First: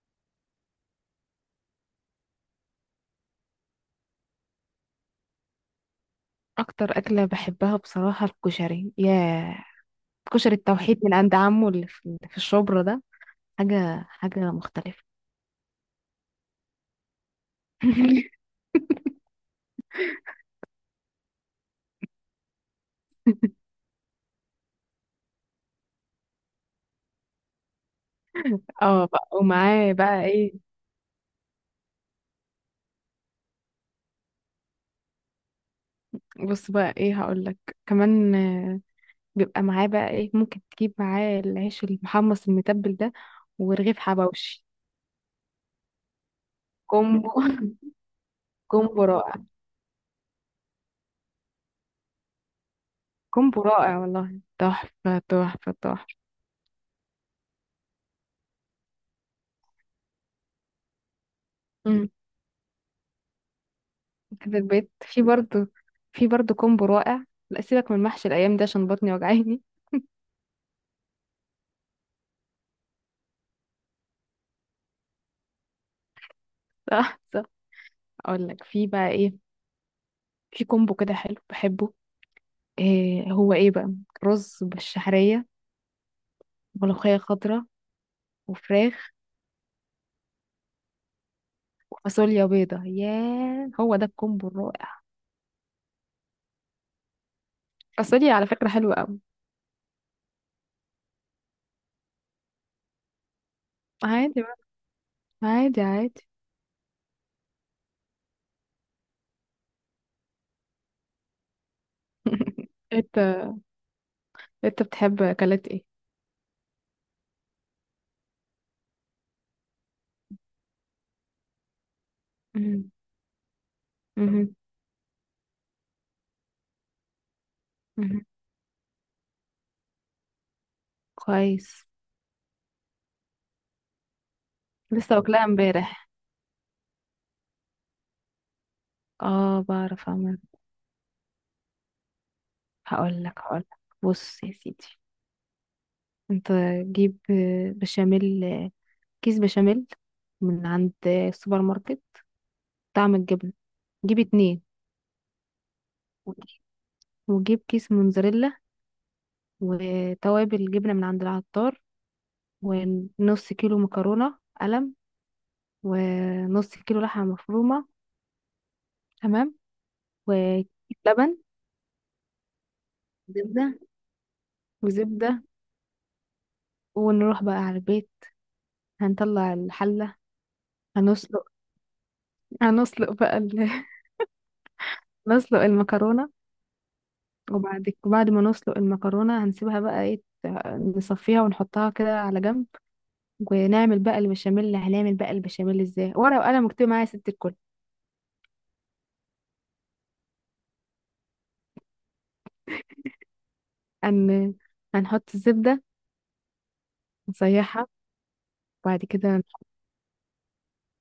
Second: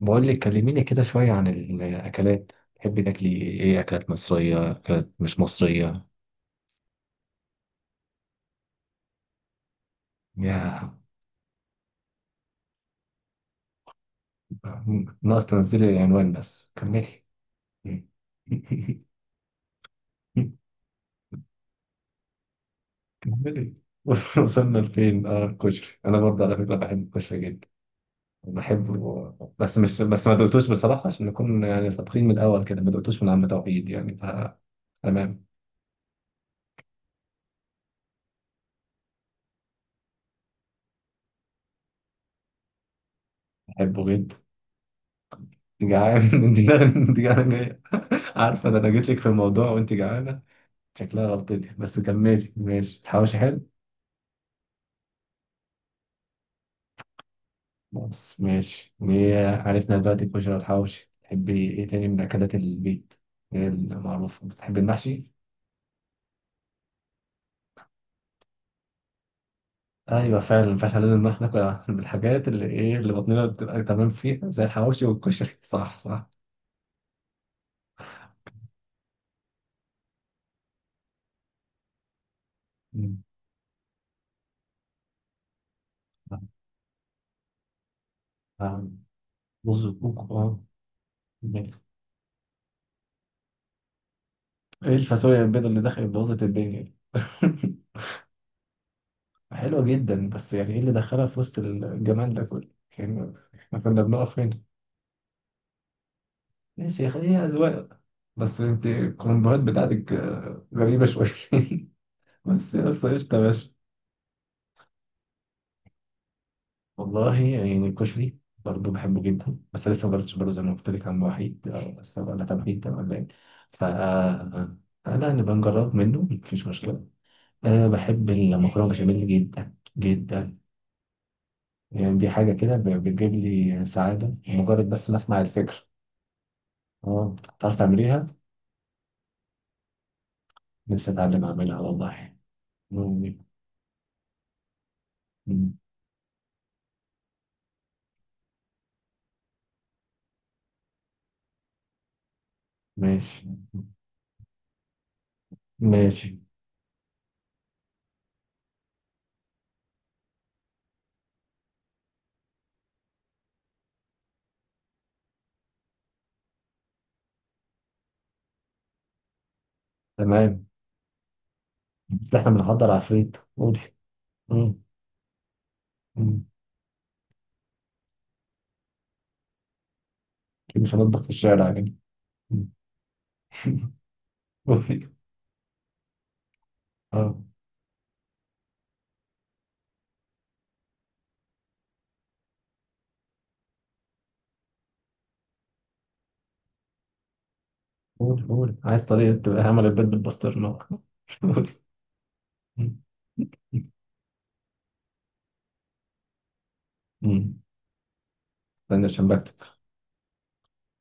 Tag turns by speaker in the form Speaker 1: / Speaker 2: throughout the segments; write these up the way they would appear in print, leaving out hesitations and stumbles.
Speaker 1: بقول لك كلميني كده شوية عن الأكلات، تحبي تاكلي إيه؟ أكلات مصرية، أكلات مش مصرية؟
Speaker 2: اكتر اكله بحبها بصراحه، الكشري. ياه، كشري
Speaker 1: يا
Speaker 2: التوحيد من عند عمو اللي في الشبرا ده. حاجه مختلفه.
Speaker 1: ناقص تنزلي العنوان، بس كملي. كملي. وصلنا لفين؟ اه الكشري، انا برضه على فكره بحب الكشري جدا،
Speaker 2: اه بقى،
Speaker 1: بحبه، بس
Speaker 2: ومعاه
Speaker 1: مش
Speaker 2: بقى
Speaker 1: بس ما دقتوش
Speaker 2: ايه؟
Speaker 1: بصراحه، عشان نكون يعني صادقين من الاول كده، ما دقتوش من عم توحيد يعني، تمام.
Speaker 2: بص بقى ايه هقول لك كمان. بيبقى معاه بقى ايه؟ ممكن تجيب معاه العيش المحمص المتبل ده، ورغيف
Speaker 1: بحبه جدا.
Speaker 2: حبوشي.
Speaker 1: انت جعان؟ انت جعان، انت
Speaker 2: كومبو.
Speaker 1: جعان جاية. عارفه ده انا
Speaker 2: كومبو
Speaker 1: جيت لك في
Speaker 2: رائع.
Speaker 1: الموضوع وانت جعانه، شكلها غلطتي، بس كملي ماشي. الحواوشي
Speaker 2: كومبو
Speaker 1: حلو.
Speaker 2: رائع والله، تحفة تحفة تحفة.
Speaker 1: بس ماشي إيه، عرفنا دلوقتي الكشري والحواوشي، تحبي ايه تاني
Speaker 2: امم
Speaker 1: من اكلات البيت؟ ايه المعروف،
Speaker 2: كده
Speaker 1: بتحبي
Speaker 2: البيت، في
Speaker 1: المحشي؟
Speaker 2: برضو. في برضو كومبو رائع. لا، سيبك من محشي الايام ده عشان بطني وجعاني.
Speaker 1: ايوه فعلا، فاحنا لازم إن احنا ناكل من الحاجات اللي ايه اللي بطننا بتبقى تمام فيها زي الحواوشي والكشري. صح صح.
Speaker 2: صح صح. اقول لك في بقى ايه. في كومبو كده حلو بحبه.
Speaker 1: مم.
Speaker 2: إيه هو ايه بقى؟ رز بالشعريه، ملوخيه خضراء،
Speaker 1: آه،
Speaker 2: وفراخ،
Speaker 1: رز وكوكو اه. ماشي.
Speaker 2: وفاصوليا بيضه. ياه، هو ده الكومبو
Speaker 1: ايه
Speaker 2: الرائع.
Speaker 1: الفاصوليا البيضاء اللي دخلت بوظت الدنيا دي؟
Speaker 2: فاصوليا على فكره حلوه قوي.
Speaker 1: حلوه جدا، بس يعني ايه اللي دخلها في وسط الجمال ده كله؟ يعني احنا كنا بنقف
Speaker 2: عادي بقى،
Speaker 1: هنا.
Speaker 2: عادي عادي.
Speaker 1: ماشي، هي أذواق. بس انت الكومبوهات بتاعتك آه، غريبة شوية. بس يا اسطى،
Speaker 2: انت
Speaker 1: قشطة يا باشا.
Speaker 2: انت بتحب اكلات ايه؟
Speaker 1: والله يعني الكشري برضه بحبه جدا، بس لسه ما جربتش برضه زي ما قلت لك عن وحيد آه، بس ولا تمهيد
Speaker 2: مهم.
Speaker 1: تمام باين. ف
Speaker 2: مهم.
Speaker 1: لا نبقى نجرب منه، مفيش مشكلة. أه
Speaker 2: مهم.
Speaker 1: بحب المكرونة بشاميل جدا جدا،
Speaker 2: كويس.
Speaker 1: يعني دي حاجة كده بتجيب لي سعادة مجرد بس ما
Speaker 2: لسه
Speaker 1: أسمع
Speaker 2: واكلاها
Speaker 1: الفكرة.
Speaker 2: امبارح.
Speaker 1: اه تعرف تعمليها؟
Speaker 2: اه بعرف اعمل.
Speaker 1: نفسي أتعلم أعملها والله.
Speaker 2: هقول
Speaker 1: مم.
Speaker 2: لك هقول لك بص يا سيدي.
Speaker 1: مم.
Speaker 2: انت جيب بشاميل، كيس بشاميل من عند السوبر ماركت، طعم
Speaker 1: ماشي.
Speaker 2: الجبنة. جيب اتنين.
Speaker 1: ماشي.
Speaker 2: وجيب كيس موزاريلا، وتوابل جبنة من عند العطار، ونص كيلو مكرونة قلم، ونص كيلو لحمة مفرومة. تمام. وكيس
Speaker 1: تمام.
Speaker 2: لبن.
Speaker 1: بس احنا بنحضر عفريت،
Speaker 2: زبدة.
Speaker 1: قولي. مم.
Speaker 2: وزبدة.
Speaker 1: مم.
Speaker 2: ونروح بقى على البيت. هنطلع الحلة.
Speaker 1: أكيد مش هنطبخ في
Speaker 2: هنسلق.
Speaker 1: الشارع يعني. مم.
Speaker 2: هنسلق بقى ال...
Speaker 1: قولي.
Speaker 2: نسلق المكرونة.
Speaker 1: اه.
Speaker 2: وبعد ما نسلق المكرونة هنسيبها بقى ايه، نصفيها ونحطها كده على جنب. ونعمل بقى البشاميل. هنعمل بقى البشاميل ازاي؟ ورقة وقلم مكتوب معايا، يا ست الكل.
Speaker 1: قولي قولي، عايز طريقة تبقى عمل البيض بالبسطرمة. قولي. مم.
Speaker 2: هن... هنحط الزبدة،
Speaker 1: مم.
Speaker 2: نسيحها،
Speaker 1: استنى
Speaker 2: وبعد
Speaker 1: عشان
Speaker 2: كده
Speaker 1: بكتب.
Speaker 2: نح-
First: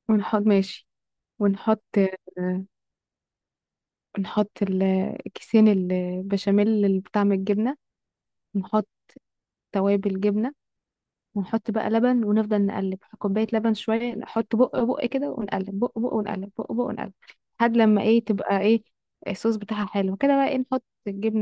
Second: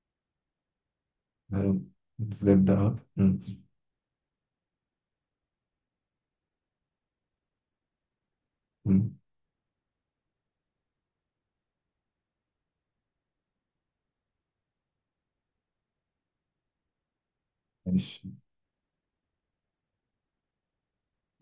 Speaker 2: ونحط، ماشي،
Speaker 1: مم.
Speaker 2: ونحط، آه،
Speaker 1: الزبدة اهو، مم.
Speaker 2: نحط كيسين البشاميل اللي بطعم الجبنة، ونحط
Speaker 1: مم.
Speaker 2: توابل جبنة، ونحط بقى لبن، ونفضل نقلب كوباية لبن شوية. نحط بق بق كده ونقلب بق بق، ونقلب بق بق، ونقلب لحد لما ايه،
Speaker 1: ماشي.
Speaker 2: تبقى ايه، الصوص بتاعها حلو كده، بقى ايه نحط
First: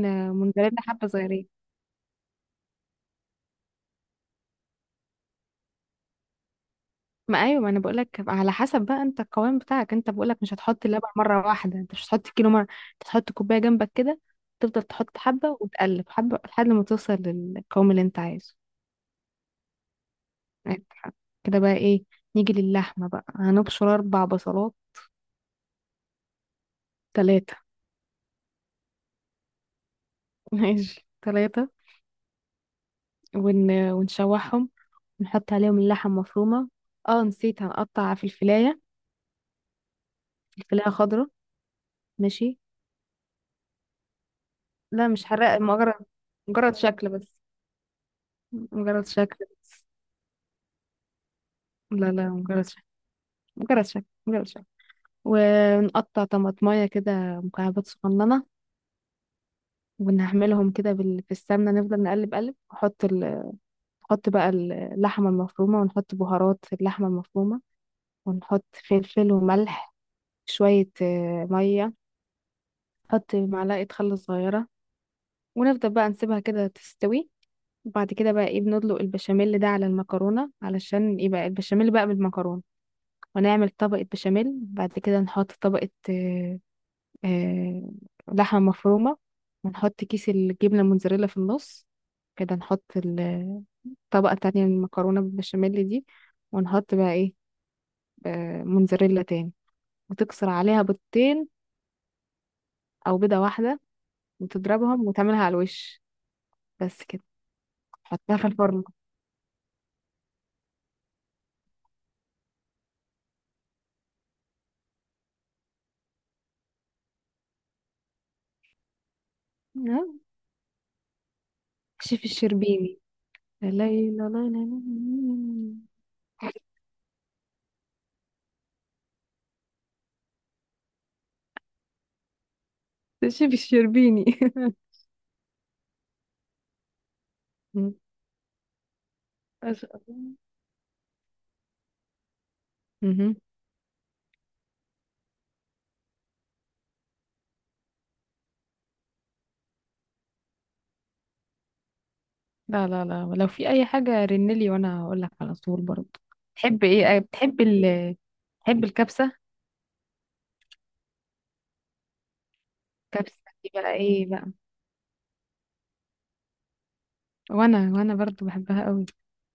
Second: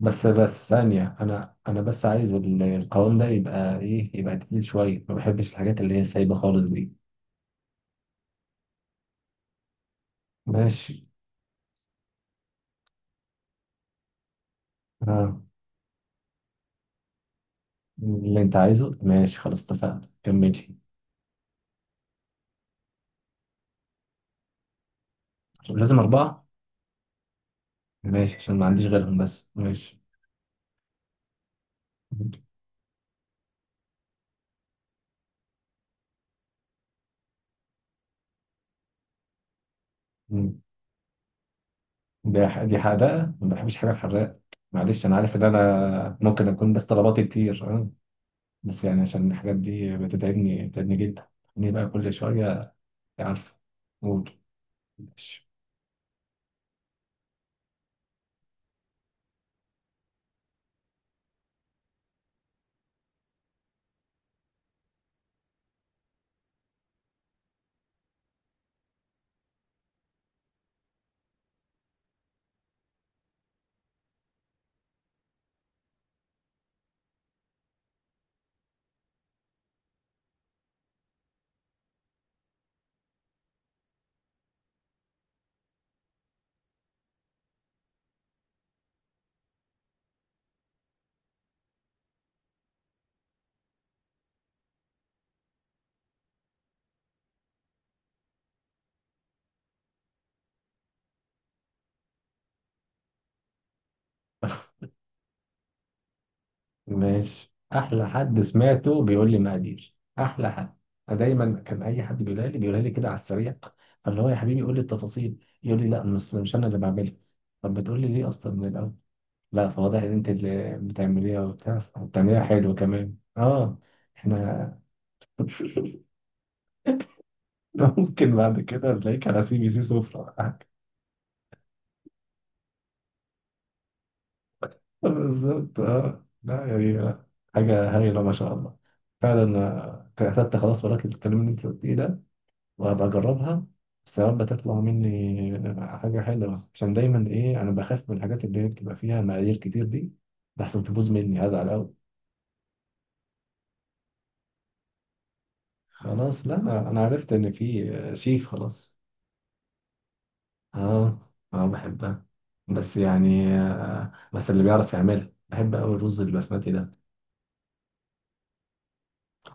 Speaker 1: بس بس
Speaker 2: موزاريلا، حبة
Speaker 1: ثانية،
Speaker 2: صغيرين.
Speaker 1: أنا بس عايز القوام ده يبقى إيه، يبقى تقيل شوية، ما بحبش الحاجات اللي هي سايبة خالص دي.
Speaker 2: ما ايوه، ما انا بقول لك على حسب بقى. انت القوام بتاعك. انت بقول لك مش هتحط
Speaker 1: ماشي.
Speaker 2: اللبن مره واحده. انت مش هتحط كيلو مره، انت هتحط كوبايه جنبك كده، تفضل تحط
Speaker 1: اه،
Speaker 2: حبه وتقلب حبه لحد ما توصل للقوام اللي انت
Speaker 1: اللي أنت
Speaker 2: عايزه.
Speaker 1: عايزه ماشي، خلاص اتفقنا، كملي.
Speaker 2: عندك حق. كده بقى ايه، نيجي للحمه بقى. هنبشر اربع بصلات.
Speaker 1: لازم أربعة.
Speaker 2: ثلاثه.
Speaker 1: ماشي، عشان ما عنديش غيرهم، بس ماشي.
Speaker 2: ماشي، ثلاثه. ونشوحهم، نحط عليهم اللحم مفرومه. اه نسيت، هنقطع في الفلايه،
Speaker 1: مم.
Speaker 2: الفلايه خضراء، ماشي.
Speaker 1: دي حدائق. ما بحبش حاجة حراقة، معلش
Speaker 2: لا،
Speaker 1: أنا
Speaker 2: مش
Speaker 1: عارف إن
Speaker 2: حراق، مجرد
Speaker 1: أنا ممكن أكون
Speaker 2: مجرد
Speaker 1: بس
Speaker 2: شكل
Speaker 1: طلباتي
Speaker 2: بس،
Speaker 1: كتير أه. بس يعني
Speaker 2: مجرد
Speaker 1: عشان
Speaker 2: شكل.
Speaker 1: الحاجات دي بتتعبني، بتتعبني جدا إني بقى
Speaker 2: لا
Speaker 1: كل
Speaker 2: لا، مجرد
Speaker 1: شوية.
Speaker 2: شك،
Speaker 1: عارف.
Speaker 2: مجرد شك،
Speaker 1: قول.
Speaker 2: مجرد شك.
Speaker 1: ماشي.
Speaker 2: ونقطع طماطمايه كده مكعبات صغننه، ونعملهم كده في السمنه، نفضل نقلب، قلب، نحط نحط بقى اللحمه المفرومه، ونحط بهارات في اللحمه المفرومه، ونحط فلفل وملح شويه، ميه، نحط معلقه خل صغيره، ونفضل بقى نسيبها كده تستوي. وبعد كده بقى ايه، بندلق البشاميل ده على المكرونه علشان يبقى البشاميل بقى بالمكرونه. ونعمل طبقه بشاميل. بعد كده نحط طبقه، آه، لحمة مفرومة. ونحط كيس الجبنة الموتزاريلا في النص. كده نحط طبقة تانية من المكرونة بالبشاميل دي، ونحط بقى ايه، موتزاريلا تاني. وتكسر عليها بيضتين، أو بيضة واحدة، وتضربهم وتعملها على الوش. بس كده.
Speaker 1: ماشي، أحلى
Speaker 2: حطها
Speaker 1: حد
Speaker 2: في الفرن.
Speaker 1: سمعته بيقول لي مقادير، أحلى حد. أنا دايما كان أي حد بيقولها لي كده على السريع، فاللي هو يا حبيبي قول لي التفاصيل، يقول لي لا، مش أنا اللي بعملها. طب بتقول لي ليه أصلا من الأول؟ لا فواضح
Speaker 2: آه،
Speaker 1: ان انت اللي بتعمليها وبتاع،
Speaker 2: شيف
Speaker 1: بتعمليها حلو
Speaker 2: الشربيني.
Speaker 1: كمان
Speaker 2: لا
Speaker 1: اه.
Speaker 2: لا لا. لا
Speaker 1: احنا
Speaker 2: لا لا.
Speaker 1: ممكن بعد كده نلاقيك على سي بي سي سفرة ولا حاجة.
Speaker 2: ده شيف الشربيني.
Speaker 1: بالظبط اه، لا يعني لا.
Speaker 2: مم.
Speaker 1: حاجة هايلة ما شاء الله. فعلا
Speaker 2: ما شاء
Speaker 1: آه، كتبت خلاص وراك الكلام اللي انت قلتيه ده، وهبقى
Speaker 2: الله.
Speaker 1: اجربها. بس يا رب تطلع مني حاجة حلوة، عشان دايما ايه انا بخاف من الحاجات اللي هي بتبقى فيها مقادير كتير دي، لحسن تبوظ مني هزعل قوي.
Speaker 2: لا لا لا، لو في اي حاجه رنلي وانا هقول لك على طول برضه.
Speaker 1: خلاص، لا
Speaker 2: تحب
Speaker 1: انا
Speaker 2: ايه،
Speaker 1: عرفت ان
Speaker 2: بتحب
Speaker 1: في آه، شيف.
Speaker 2: بتحب
Speaker 1: خلاص.
Speaker 2: الكبسه؟
Speaker 1: اه. اه بحبها، بس
Speaker 2: كبسه
Speaker 1: يعني
Speaker 2: دي بقى
Speaker 1: آه
Speaker 2: ايه
Speaker 1: بس
Speaker 2: بقى.
Speaker 1: اللي بيعرف يعملها بحب قوي الرز البسمتي ده،
Speaker 2: وانا برضه بحبها قوي.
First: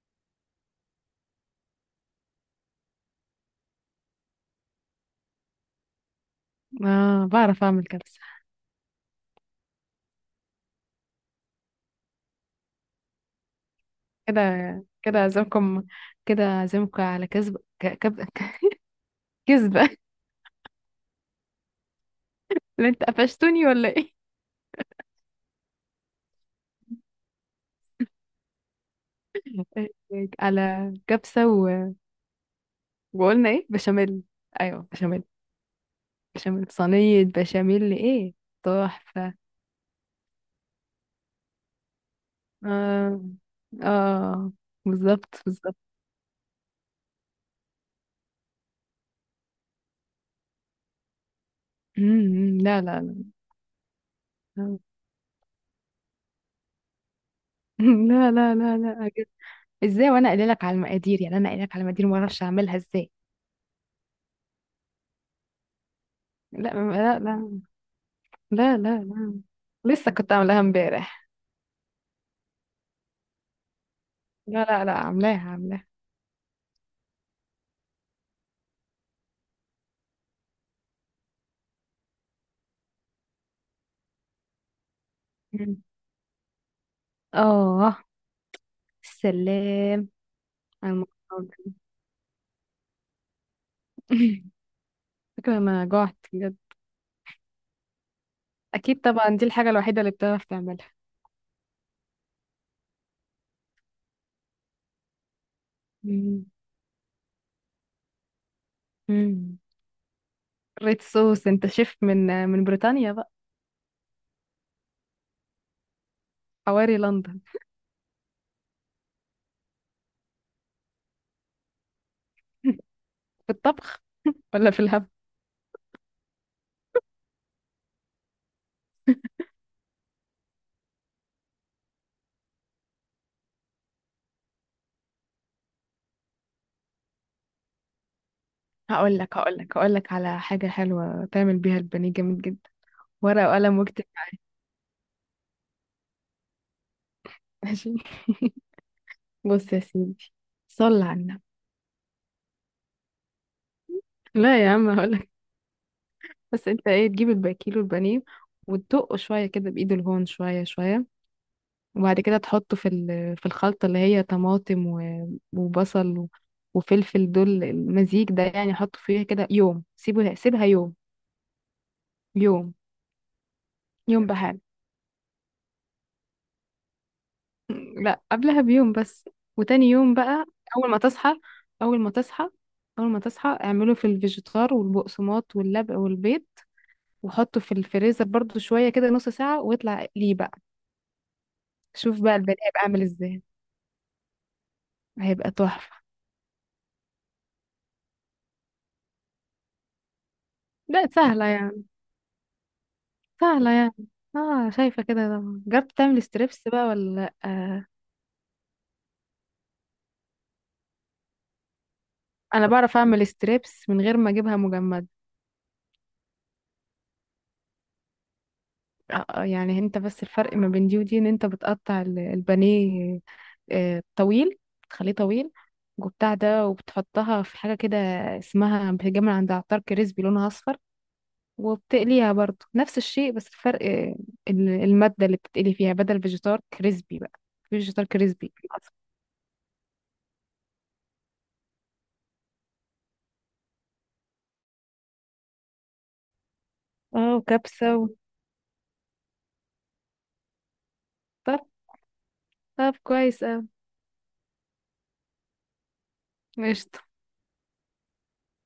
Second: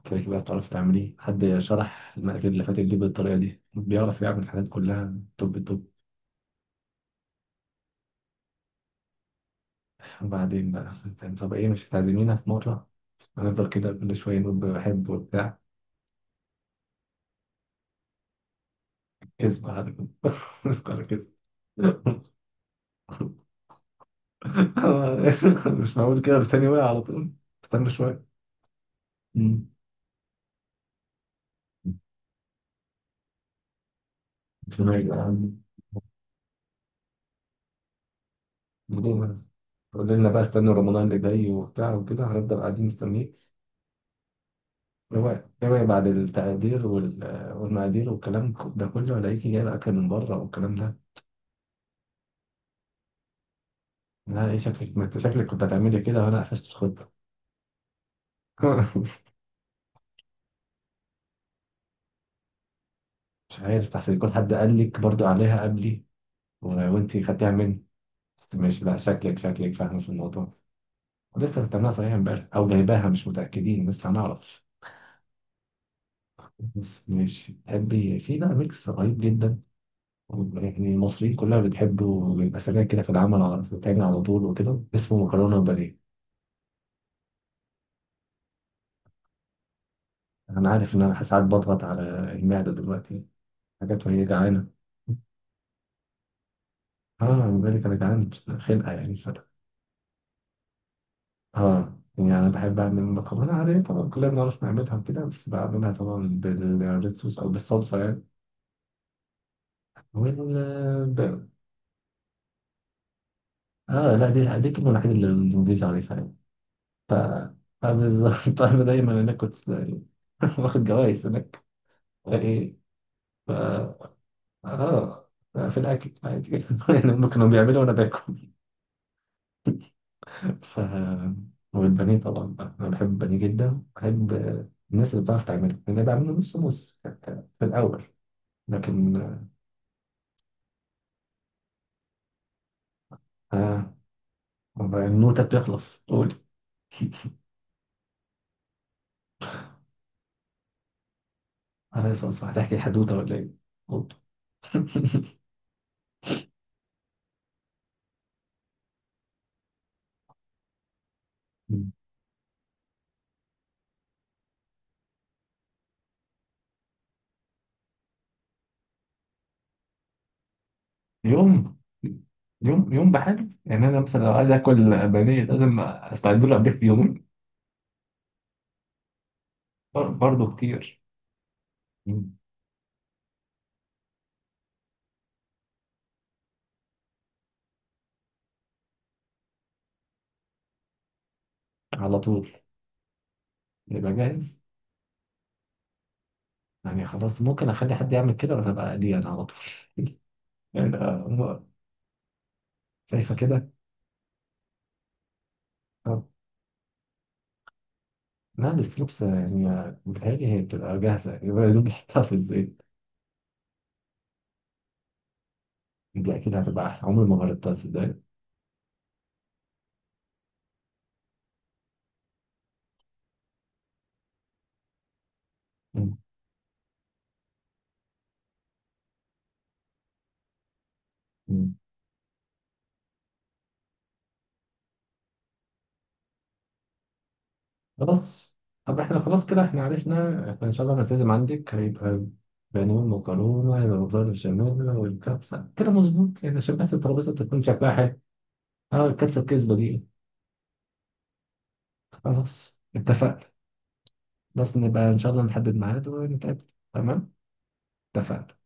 Speaker 1: كده كده بتعرف تعمليه. حد شرح المقادير اللي فاتت دي بالطريقه دي بيعرف يعمل الحاجات كلها توب توب.
Speaker 2: اه، بعرف اعمل كبسه.
Speaker 1: وبعدين بقى انت، طب ايه مش هتعزمينا في مره؟ هنفضل كده كل شويه
Speaker 2: كده.
Speaker 1: نقول بحب
Speaker 2: كده
Speaker 1: وبتاع.
Speaker 2: اعزمكم كده اعزمكم على كذب،
Speaker 1: كذب
Speaker 2: كذبه.
Speaker 1: على على كده.
Speaker 2: اللي انت قفشتوني ولا ايه؟
Speaker 1: مش معقول كده، لساني واقع على طول. استنى شويه. مم.
Speaker 2: على كبسه وقلنا ايه، بشاميل. ايوه، بشاميل.
Speaker 1: مش
Speaker 2: بشاميل صينيه، بشاميل ايه، تحفه.
Speaker 1: معقول. تقول لنا بقى استنوا رمضان اللي جاي وبتاع وكده، هنفضل قاعدين
Speaker 2: اه
Speaker 1: مستنيين.
Speaker 2: اه، بالظبط
Speaker 1: هو
Speaker 2: بالظبط.
Speaker 1: هو بعد التقدير والمقادير والكلام ده كله الاقيكي جايبه اكل من بره والكلام ده.
Speaker 2: لا لا لا.
Speaker 1: لا ايه شكلك، ما انت شكلك كنت هتعملي كده وانا قفشت الخطه.
Speaker 2: لا لا لا لا، أجل. ازاي وانا قايله لك على المقادير، يعني انا قايله لك على المقادير، ما اعرفش اعملها ازاي.
Speaker 1: مش عارف، احسن يكون حد قال لك برضو عليها قبلي و-
Speaker 2: لا لا
Speaker 1: وانتي خدتيها
Speaker 2: لا.
Speaker 1: مني. بس
Speaker 2: لا
Speaker 1: ماشي، لا
Speaker 2: لا
Speaker 1: شكلك،
Speaker 2: لا.
Speaker 1: شكلك فاهمه في
Speaker 2: لسه كنت
Speaker 1: الموضوع.
Speaker 2: عاملاها امبارح.
Speaker 1: ولسه بتعملها صحيح امبارح او جايباها، مش متاكدين لسه هنعرف.
Speaker 2: لا لا لا، عاملاها عاملاها.
Speaker 1: بس ماشي. تحبي في بقى ميكس رهيب جدا، يعني المصريين كلها بتحبه، بيبقى سريع كده في العمل على بتاعنا على طول وكده، اسمه مكرونة
Speaker 2: مم.
Speaker 1: وبانيه.
Speaker 2: اه، سلام
Speaker 1: أنا
Speaker 2: على
Speaker 1: عارف إن أنا ساعات
Speaker 2: المقادير.
Speaker 1: بضغط على المعدة دلوقتي حاجات وهي جعانة.
Speaker 2: فكرة، انا جوعت بجد.
Speaker 1: آه من بالك أنا جعان خلقة،
Speaker 2: اكيد
Speaker 1: يعني
Speaker 2: طبعا،
Speaker 1: فتح.
Speaker 2: دي الحاجه الوحيده اللي بتعرف تعملها.
Speaker 1: آه يعني أنا بحب أعمل مكرونة عادية طبعا، كلنا بنعرف نعملها وكده، بس بعملها طبعا
Speaker 2: مم.
Speaker 1: بالريد صوص أو بالصلصة يعني.
Speaker 2: مم. ريد
Speaker 1: وال
Speaker 2: صوص؟ انت شيف من بريطانيا بقى؟
Speaker 1: آه لا، دي الكلمة الوحيدة اللي الإنجليزي عارفها يعني،
Speaker 2: حواري
Speaker 1: ف
Speaker 2: لندن.
Speaker 1: فبالظبط. أنا دايما هناك كنت. واخد جوايز هناك، إيه
Speaker 2: في الطبخ ولا في الهبل؟
Speaker 1: اه في الاكل عادي. يعني هم كانوا بيعملوا وانا باكل. ف والبانيه طبعا بقى. انا بحب البانيه جدا، بحب الناس اللي بتعرف تعمله، لان أنا بعمله نص نص في الاول، لكن
Speaker 2: هقول لك على حاجة حلوة تعمل بيها البانيه جامد جدا. ورقة وقلم
Speaker 1: آه.
Speaker 2: واكتب معايا.
Speaker 1: النوته بتخلص، قولي.
Speaker 2: ماشي، بص يا سيدي، صل على النبي.
Speaker 1: انا صح، هتحكي حدوته ولا ايه؟ قولي.
Speaker 2: لا يا عم هقول لك. بس انت ايه، تجيب الباكيلو البانيه وتدقه شوية كده بإيد الهون، شوية شوية. وبعد كده تحطه في في الخلطة اللي هي طماطم، وبصل، وفلفل، دول المزيج ده يعني. حطه فيها كده يوم. سيبها يوم.
Speaker 1: يوم
Speaker 2: يوم.
Speaker 1: يوم. يوم بحاله يعني، انا مثلا
Speaker 2: يوم
Speaker 1: لو عايز
Speaker 2: بحال.
Speaker 1: اكل بانيه لازم استعد له قبلها بيومين.
Speaker 2: لا، قبلها بيوم بس. وتاني يوم بقى،
Speaker 1: برضه
Speaker 2: اول ما
Speaker 1: كتير.
Speaker 2: تصحى، اول ما
Speaker 1: مم.
Speaker 2: تصحى، اول ما تصحى، اعمله في الفيجيتار والبقسماط واللبق والبيض. وحطه في الفريزر برضو شوية كده، نص ساعة، ويطلع ليه بقى.
Speaker 1: على
Speaker 2: شوف بقى البني
Speaker 1: طول
Speaker 2: هيبقى عامل ازاي.
Speaker 1: يبقى جاهز.
Speaker 2: هيبقى تحفة.
Speaker 1: يعني خلاص ممكن اخلي حد يعمل كده، ولا ابقى دي انا على طول. يعني
Speaker 2: لا، سهلة
Speaker 1: آه،
Speaker 2: يعني.
Speaker 1: شايفه كده.
Speaker 2: سهلة يعني. اه، شايفة كده طبعا. جربت
Speaker 1: آه،
Speaker 2: تعمل ستريبس بقى ولا لأ؟ آه.
Speaker 1: لا لسه لبسه يعني آه، بتهيألي هي بتبقى جاهزه. يبقى يا دوب بحطها في
Speaker 2: انا
Speaker 1: الزيت.
Speaker 2: بعرف اعمل ستريبس من غير ما اجيبها مجمدة.
Speaker 1: دي اكيد هتبقى احلى، عمري ما جربتها تصدق.
Speaker 2: اه، يعني انت بس الفرق ما بين دي ودي، ان انت بتقطع البانيه، طويل، تخليه طويل.
Speaker 1: مم.
Speaker 2: وبتاع ده، وبتحطها في حاجة كده اسمها، بتتجمع عند عطار، كريسبي، لونها اصفر.
Speaker 1: مم.
Speaker 2: وبتقليها برضو نفس الشيء. بس الفرق المادة اللي بتتقلي فيها، بدل فيجيتار كريسبي بقى، فيجيتار كريسبي
Speaker 1: خلاص.
Speaker 2: اصفر.
Speaker 1: طب احنا خلاص كده احنا عرفنا، احنا ان شاء الله هنلتزم عندك. هيبقى بانيه، المكرونه هيبقى مكرونه بشاميل، والكبسه كده مظبوط يعني، عشان بس الترابيزه
Speaker 2: اه،
Speaker 1: تكون شكلها
Speaker 2: وكبسة
Speaker 1: حلو. اه الكبسه الكذبه دي.
Speaker 2: طب
Speaker 1: خلاص
Speaker 2: طب كويس،
Speaker 1: اتفقنا.
Speaker 2: اه،
Speaker 1: خلاص نبقى ان شاء الله نحدد ميعاد ونتقابل.
Speaker 2: قشطة.
Speaker 1: تمام. اتفقنا.